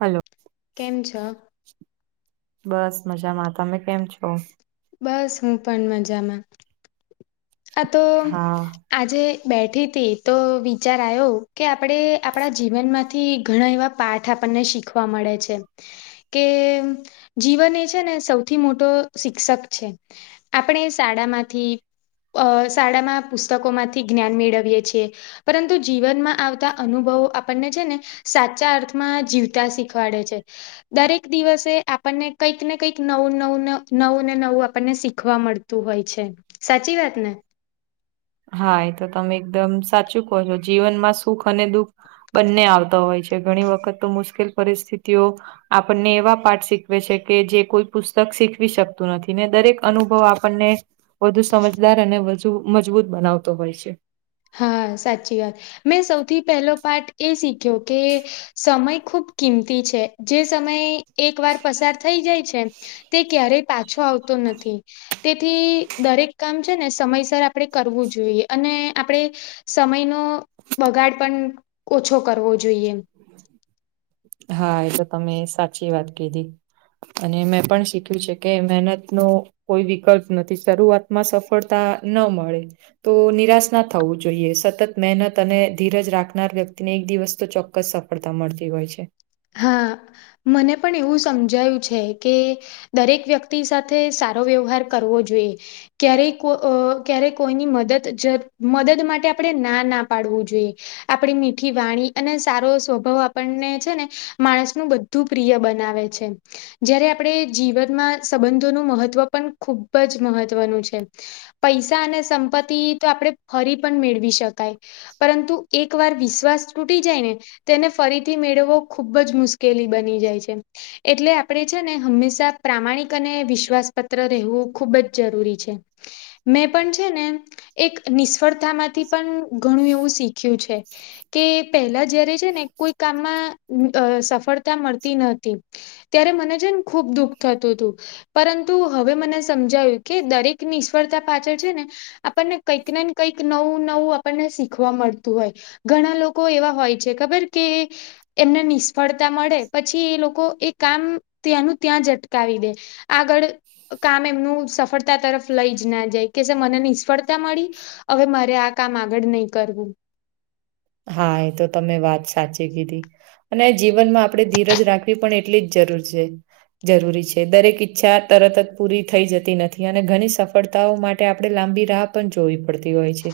Hello કેમ છ બસ મજામાં તમે કેમ છો. બસ હું પણ મજામાં અ તો હા આજે બેઠી હતી તો વિચાર આવ્યો કે આપણેે આપણા જીવનમાંથી ઘણા એવા પાઠ આપણને શીખવા મળે છે. કે જીવન એ છે ને સૌથી મોટો શિક્ષક છે. આપણે શાળા માંથી અ શાળામાં પુસ્તકોમાંથી જ્ઞાન મેળવીએ છ છેીએ પરંતુ જીવનમાં આવતા અનુભવો આપણને છે ને સાચા અર્થમાં જીવતા શીખવાડે છે. દરેક દિવસે આપણને કંઈક ને કંઈક નવું નવું, નવું ને નવું આપણને શીખવા મળતું હોય છે સાચી વાત ને હા એ તો તમે એકદમ સાચું કહો છો જીવનમાં સુખ અને દુઃખ બંને આવતા હોય છે. ઘણી વખત તો મુશ્કેલ પરિસ્થિતિઓ આપણને એવા પાઠ શીખવે છે કે જે કોઈ પુસ્તક શીખવી શકતું નથી ને દરેક અનુભવ આપણને વધુ સમજદાર અને વધુ મજબૂત બનાવતો હોય છે. હા સાચી વાત. મેં સૌથી પહેલો પાઠ એ શીખ્યો કે સમય ખૂબ કિંમતી છે. જે સમય એક વાર પસાર થઈ જાય છે તે ક્યારેય પાછો આવતો નથી. તેથી દરેક કામ છે ને સમયસર આપણેે કરવું જોઈએ અને આપણે સમયનો બગાડ પણ ઓછો કરવો જોઈએ. હા એ તો તમે સાચી વાત કીધી. અને મેં પણ શીખયુછે કે મહેનત નુ કોઈ વિકલ્પ નથી શરૂઆતમાં સફળતા ન મળે. તો નિરાશ ના થવું જોઈએ. સતત મહેનત અને ધીરજ રાખનાર વ્યક્તિને એક દિવસ તો ચોક્કસ ચોક્કસ સફળતા મળતી હોય છે. હા મને પણ એવું સમજાયું છે કે દરેક વ્યક્તિ સાથે સારો વ્યવહાર કરવો જોઈએ. ક્યારેક અ કોઈની મદદ માટે આપણે ના ના પાડવું જોઈએ. આપણી મીઠી વાણી અને સારો સ્વભાવ આપણને છે ને માણસનું બધું પ્રિય બનાવે છે. જયારે આપણે જીવનમાં સંબંધોનું મહત્ત્વ પણ ખુબ જ મહત્વનું છે. પૈસા અને સંપત્તિ તો આપણે ફરી પણ મેળવી શકાય. પરંતુ એક વાર વિશ્વાસ તૂટી જાય ને તેને ફરીથી મેળવવો ખુબ જ મુશ્કેલી બની જાય છે. એટલે આપણે છે ને હંમેશા પ્રામાણિક અને વિશ્વાસપત્ર રહેવું ખૂબ જ જરૂરી છે. મેં પણ છે ને એક નિષ્ફળતા માંથી પણ ઘણું એવું શીખ્યું છે. કે પહેલા જયારે છે ને કોઈ કામમાં સફળતા મળતી નતી. ત્યારે મને છે ને ખુબ દુઃખ થતું હતું. પરંતુ હવે મને સમજાયું કે દરેક નિષ્ફળતા પાછળ છે ને આપણને કંઈક ને કંઈક નવું નવું આપણને શીખવા મળતું હોય. ઘણા લોકો એવા હોય છે ખબર કે એમને નિષ્ફળતા મળે પછી એ લોકો એ કામ ત્યાંનું ત્યાં જ અટકાવી દે. આગળ કામ એમનું સફળતા તરફ લઈ જ ના જાય કેહસે મને નિષ્ફળતા મળી હવે મારે આ કામ આગળ નય કરવું. હા એ તો તમે વાત સાચી કીધી. અને જીવનમાં આપણે ધીરજ રાખવી પણ એટલી જ જરૂરી છે. જરૂરી છે. દરેક ઈચ્છા તરત જ પૂરી થઈ જતી નથી અને ઘણી સફળતાઓ માટે આપણે લાંબી રાહ પણ જોવી પડતી હોય છે.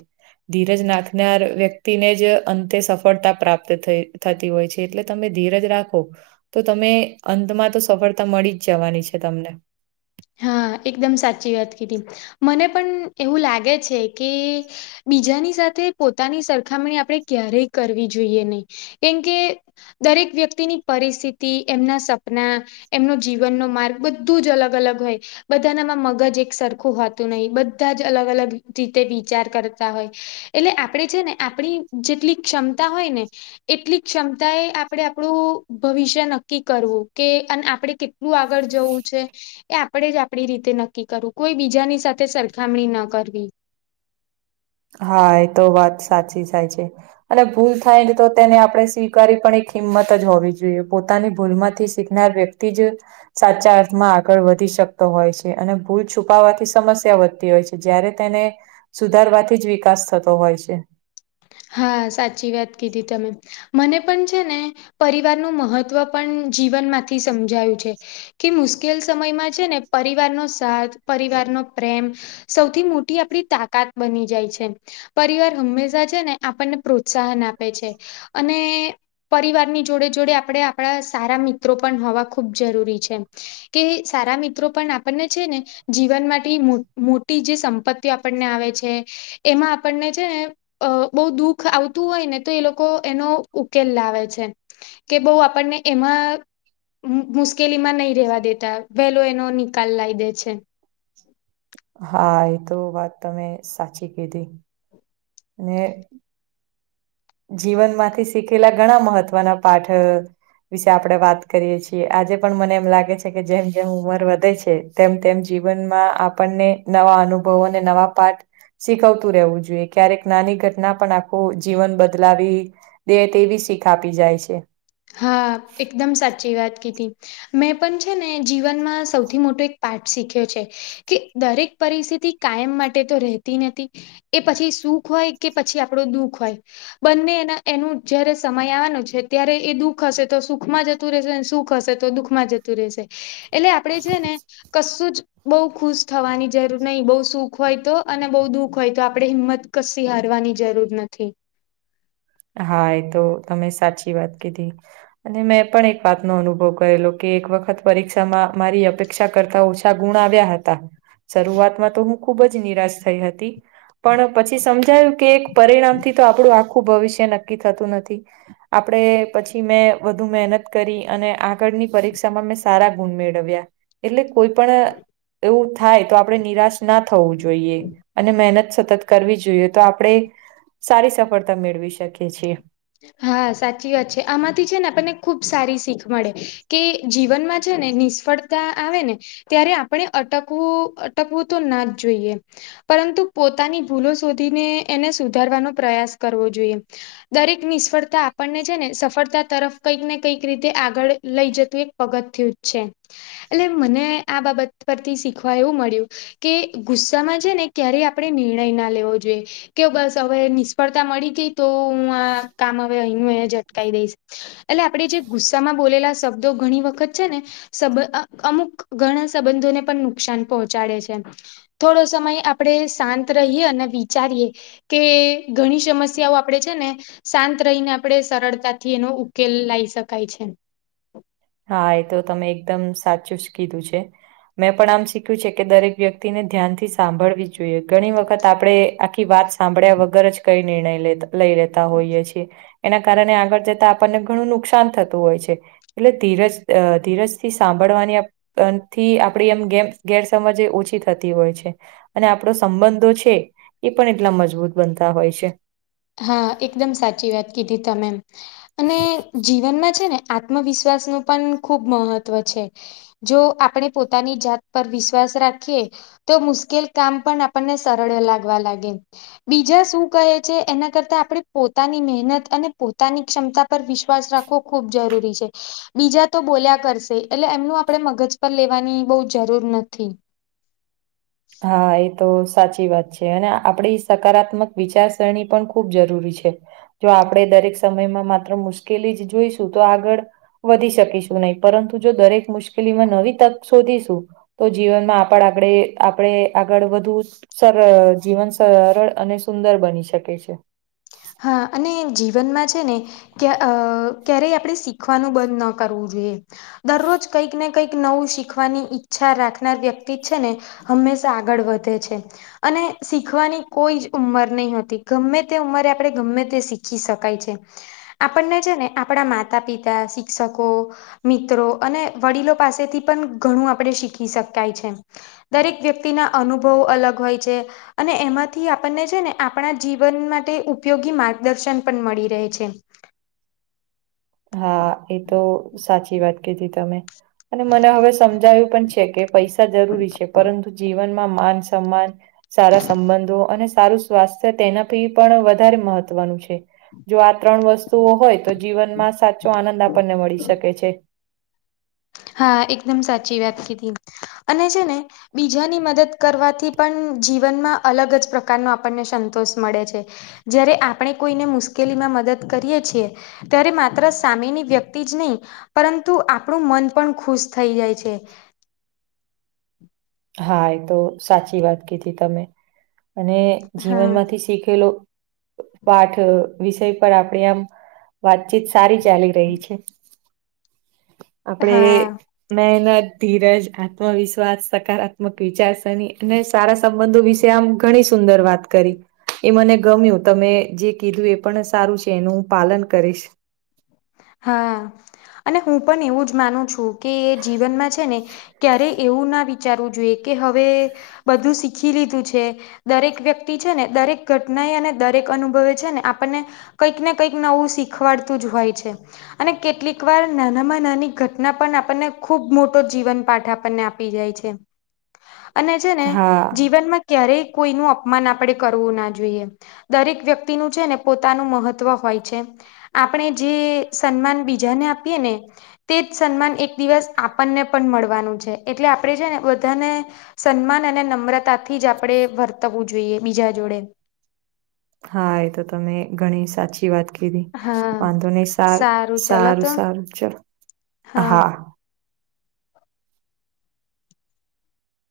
ધીરજ નાખનાર વ્યક્તિને જ અંતે સફળતા પ્રાપ્ત થતી હોય છે એટલે તમે ધીરજ રાખો તો તમે અંતમાં તો સફળતા મળી જ જવાની છે તમને. હા એકદમ સાચી વાત કીધી મને પણ એવું લાગે છે કે બીજાની સાથે પોતાની સરખામણી આપણે ક્યારેય કરવી જોઈએ નય કેમકે દરેક વ્યક્તિની પરિસ્થિતિ, એમના સપના એમનો જીવનનો માર્ગ બધું જ અલગ અલગ હોય. બધાના માં મગજ એક સરખું હોતું નય બધા જ અલગ અલગ રીતે વિચાર કરતા હોય. એટલે આપણે છે ને આપણી જેટલી ક્ષમતા હોય ને એટલી ક્ષમતા એ આપણે આપણું ભવિષ્ય નક્કી કરવું કે અને આપડે કેટલું આગળ જવું છે. એ આપણે જ આપડી રીતે નક્કી કરવું કોઈ બીજાની સાથે સરખામણી ન કરવી. હા એ તો વાત સાચી થાય છે. અને ભૂલ થાય ને તો તેને આપણે સ્વીકારી પણ એક હિંમત જ હોવી જોઈએ. પોતાની ભૂલ માંથી શિખનાર વ્યક્તિ તી જ સાચા અર્થમાં આગળ વધી શકતો હોય છે અને ભૂલ છુપાવાથી સમસ્યા વધતી હોય છે. જયારે તેને સુધારવાથી જ વિકાસ થતો હોય છે. હા સાચી વાત કીધી તમે મને પણ છે ને પરિવારનુ મહત્વ પણ જીવન માંથી સમજાયું છે. કે મુશ્કેલ સમયમાં છે ને પરિવાર નો સાથ પરિવાર નો પ્રેમ સૌથી મોટી આપડી તાકાત બની જાય છે પરિવાર હંમેશા છે ને આપણને પ્રોત્સાહન આપે છે, અને પરિવારની જોડે - જોડે આપણે આપણા સારા મિત્રો પણ હોવા ખૂબ જરૂરી છે. કે સારા મિત્રો પણ આપણને છે ને જીવન માટે મો મોટી જે સંપત્તિઓ આપણને આવે છે. એમાં આપણને છે ને અ બઉ દુઃખ આવતું હોય ને તો એ લોકો એનો ઉકેલ લાવે છે. કે બઉ આપણને એમાં મુશ મુશ્કેલી માં નહી રેવા દેતા, વહેલો એનો નિકાલ લાવ દે છે. હા એતો વાત તમે સાચી કીધી. ને જીવન માંથી શીખેલા ઘણા મહત્વના પાઠ વિશે આપડણે વાત કરીએ છીએ. આજે પણ મને એમ લાગે છે કે જેમ જેમ ઉંમર વધે છે. તેમ- તેમ જીવનમાં આપણને નવા અનુભવો અને નવા પાઠ શીખવતું રહેવું જોઈએ ક્યારેક નાની ઘટના પણ આખું જીવન બ બદલાવી દે તેવી શીખ આપી જાય છે. હા એકદમ સાચી વાત કીધી. મેં પણ છે ને જીવનમાં સૌથી મોટો એક પાઠ શીખ્યો છે. કે દરેક પરિસ્થિતિ કાયમ માટે તો રહેતી નથી. એ પછી સુખ હોય, કે પછી આપણો દુઃખ હોય. બંને એના એનું જયારે સમય આવવાનો છે. ત્યારે એ દુઃખ હશે તો સુખમાં જતું રહેશે અને સુખ હશે તો દુઃખમાં જતું રહેશે. એટલે આપડે છે ને કશુંજ બઉુ ખુશ થવાની જરૂર નહી. બઉુ સુખ હોય તો અને બહુ દુઃખ હોય તો આપડે હિંમત કસી હારવાની જરૂર નથી. હા એ તો તમે સાચી વાત કીધી. અને મેં પણ એક વાત નો અનુભવ કરેલો કે એક વખત પરીક્ષામાં મારી અપે ક્ષા કરતા ઓછા ગુણ આવ્યા હતા. શરૂઆતમાં તો હું ખુબ જ નિરાશ થઈ હતી. પણ પછી સમજાયું કે એક પરિણામથી તો આપણું આખું ભવિષ્ય નક્કી થતું નથી. આપણે પછી મેં વધુ મહેનત કરી અને આગળની પરીક્ષામાં મેં સારા ગુણ મેળવ્યા. એટલે કોઈ પણ એવું થાય તો આપણેે નિરાશ ના થવું જોઈએ, અને મહેનત સતત કરવી જોઈએ તો આપણે સારી સફળતા મેળવી શકીએ છીએ. હા સાચી વાત છે. આમાંથી છે ને આપણને ખુબ સારી શીખ મળે કે જીવનમાં છે ને નિસ ફડતા આવે ને ત્યારે આપણે અટકવું અટકવું તો ના જ જોઈએ. પરંતુ પોતાની ભૂલો શોધીને એને સુધારવાનો પ્રયાસ કરવો જોઈએ. દરેક નિષ્ફળતા આપણને છે ને સફળતા તરફ કંઈક ને કંઈક રીતે આગળ લઈ જતું એક પગથ થયું છે. એટલે મને આ બાબત પરથી શીખવા એવું મળ્યું કે ગુસ્સામાં છે ને ક્યારેય આપણે નિર્ણય ના લેવો જોઈએ. કેવ બસ હવે નિષ્ફળતા મળી ગઈ તો હું આ કામ અઇ નું અહીનું જટકી દઈશ એટલે આપણેે જે ગુસ્સામાં બોલેલા શબ્દ તો ઘણી વખત છે ને સબ અમુક ઘણા સંબંધોને પણ નુકસાન પહોંચાડે છે. થોડો સમય આપણેે શાંત રહીએ અને વિચારીએ. કે ઘણી સમસ્યાઓ આપણેે છેને શાંત રહીને આપડે સરળતાથી એનો ઉકેલ લાવી શકાય છે. હા એ તો તમે એકદમ સાચું જ કીધું છે. મેં પણ આમ શીખ્યું છે કે દરેક વ્યક્તિને ધ્યાનથી સાંભળવી જોઈએ. ઘણી વખત આપડે આખી વાત સાંભડ્યા વગર જ કઈ નિર્ણય લેતા લઈ લેતા હોઈએ છીએ એના કારણે આગળ જતા આપણને ઘણું નુકસાન થતું હોય છે. એટલે ધીરજ અ ધીરજથી સાંભળવાની પણ થી આપડી એમ ગેર ગેરસમજ ઓછી થતી હોય છે. અને આપણો સંબંધો છે એ પણ એટલા મજબૂત બનતા હોય છે. હા એકદમ સાચી વાત કીધી તમે અને જીવનમાં છે ને આત્મવિશ્વાસ નું પણ ખૂબ મહત્વ છે. જો આપણે પોતાની જાત પર વિશ્વાસ રાખીએ તો મુશ્કેલ કામ પણ આપણને સરળ લાગવા લાગે, બીજા શું કહે છે એના કરતાં આપણે પોતાની મહેનત અને પોતાની ક્ષમતા પર વિશ્વાસ રાખવો ખૂબ જરૂરી છે. બીજા તો બોલ્યા કરશે એટલે એમનું આપણે મગજ પર લેવાની બો જરૂર નથી. હા એ તો સાચી વાત છે અને આપણે સકારાત્મક વિચારસરણી પણ ખૂબ જરૂરી છે. જો આપણે દરેક સમયમાં માત્ર મુશ્કેલી જ જોઈશું તો આગળ વધી શકીશું નહી તો પરંતુ જો દરેક મુશ્કેલીમાં નવી તક શોધીશું તો જીવનમાં આગડ આપડે આપણે આગળ વધુ સર જીવન સરળ અને સુંદર બની શકે છે. હા અને જીવનમાં છે ને કે અ ક્યારેય આપણે શીખવાનું બંધ ન કરવું જોઈએ. દરરોજ કંઈક ને કંઈક નવું શીખવાની ઈચ્છા રાખનાર વ્યક્તિ છે ને હંમેશા આગળ વધે છે. અને શીખવાની કોઈ જ ઉંમર નય હોતી ગમે તે ઉંમરે આપણે ગમે તે શીખી શકાય છે. આપણને છે ને આપણા માતા, પિતા, શિક્ષકો મિત્રો અને વડીલો પાસેથી પણ ઘણું આપણે શીખી શકાય છે. દરેક વ્યક્તિના અનુભવો અલગ હોય છે અને એમાંથી આપણને છે ને આપણા જીવન માટે ઉપ ઉપયોગી માર્ગદર્શન પણ મળી રહે છે. હા એ તો સાચી વાત કીધી તમે. અને મને હવે સમજાયું પણ છે કે પૈસા જરૂરી છે પરંતુ જીવનમાં માન, સમાન સારા સંબંધો અને સારું સ્વાસ્થ્ય તેનાથી પણ વધારે મહત્વનું છે. જો આ ત્રણ વસ્તુઓ હોય તો જીવનમાં સાચો આનંદ આપણને મળી શકે છે. હા એકદમ સાચી વાત કીધી અને છે ને બીજાની મદદ કરવાથી પણ જીવનમાં અલગ જ પ્રકારનો આપણને સંતોષ મળે છે. જ્યારે આપણે કોઈને મુશ્કેલી માં મદદ કરીએ છીએ ત્યારે માત્ર સામેની વ્યક્તિ જ નય પરંતુ આપણું મન પણ ખુશ થઈ જાય છે. હા એ તો સાચી વાત કીધી તમે. અને હા જીવનમાંથી શીખેલો પાઠ વિષય પર આપણે આમ વાતચીત સારી ચાલી રહી છે. આપડે હા મહેનત, ધીરજ, આત્મવિશ્વાસ સકારાત્મક વિચારસરણી અને સારા સંબંધો વિશે આમ ઘણી સુંદર વાત કરી. એ મને ગમ્યું તમે જે કીધું એ પણ સારું છે એનું પાલન કરીશ. હા અને હું પણ એવું જ માનું છું કે જીવનમાં છે ને ક્યારે એવું ના વિચારવું જોઈએ કે હવે બધું શીખી લીધું છે. દરેક વ્યક્તિ છે ને દરેક ઘટના એ અને દરેક અનુભવે છે ને આપણને કંઈક ને કંઈક નવું શીખવાડતું જ હોય છે. અને કેટલીક વાર નાનામાં નાની ઘટના પણ, આપણને ખુબ મોટો જીવન પાઠ આપણને આપ અને છે ને, હા જીવનમાં ક્યારેય કોઈ નું અપમાન આપણેે કરવું ના જોઈએ. દરેક વ્યક્તિનું છે, ને પોતાનું મહત્વ હોય છે, આપણે જે સન્માન બીજાને આપીએ ને, તે જ સન્માન એક દિવસ આપણને પણ મળવાનું છે. એટલે આપણે છે ને, બધાને સન્માન અને નમ્રતાથી જ આપણેે વર્તવવું જોઈએ, બીજા જોડે. હા, એ તો તમે ઘણી સાચી વાત. હા વાંધો નહીં, સારું, ચાલો સારું, તો સારું, ચાલ, હા.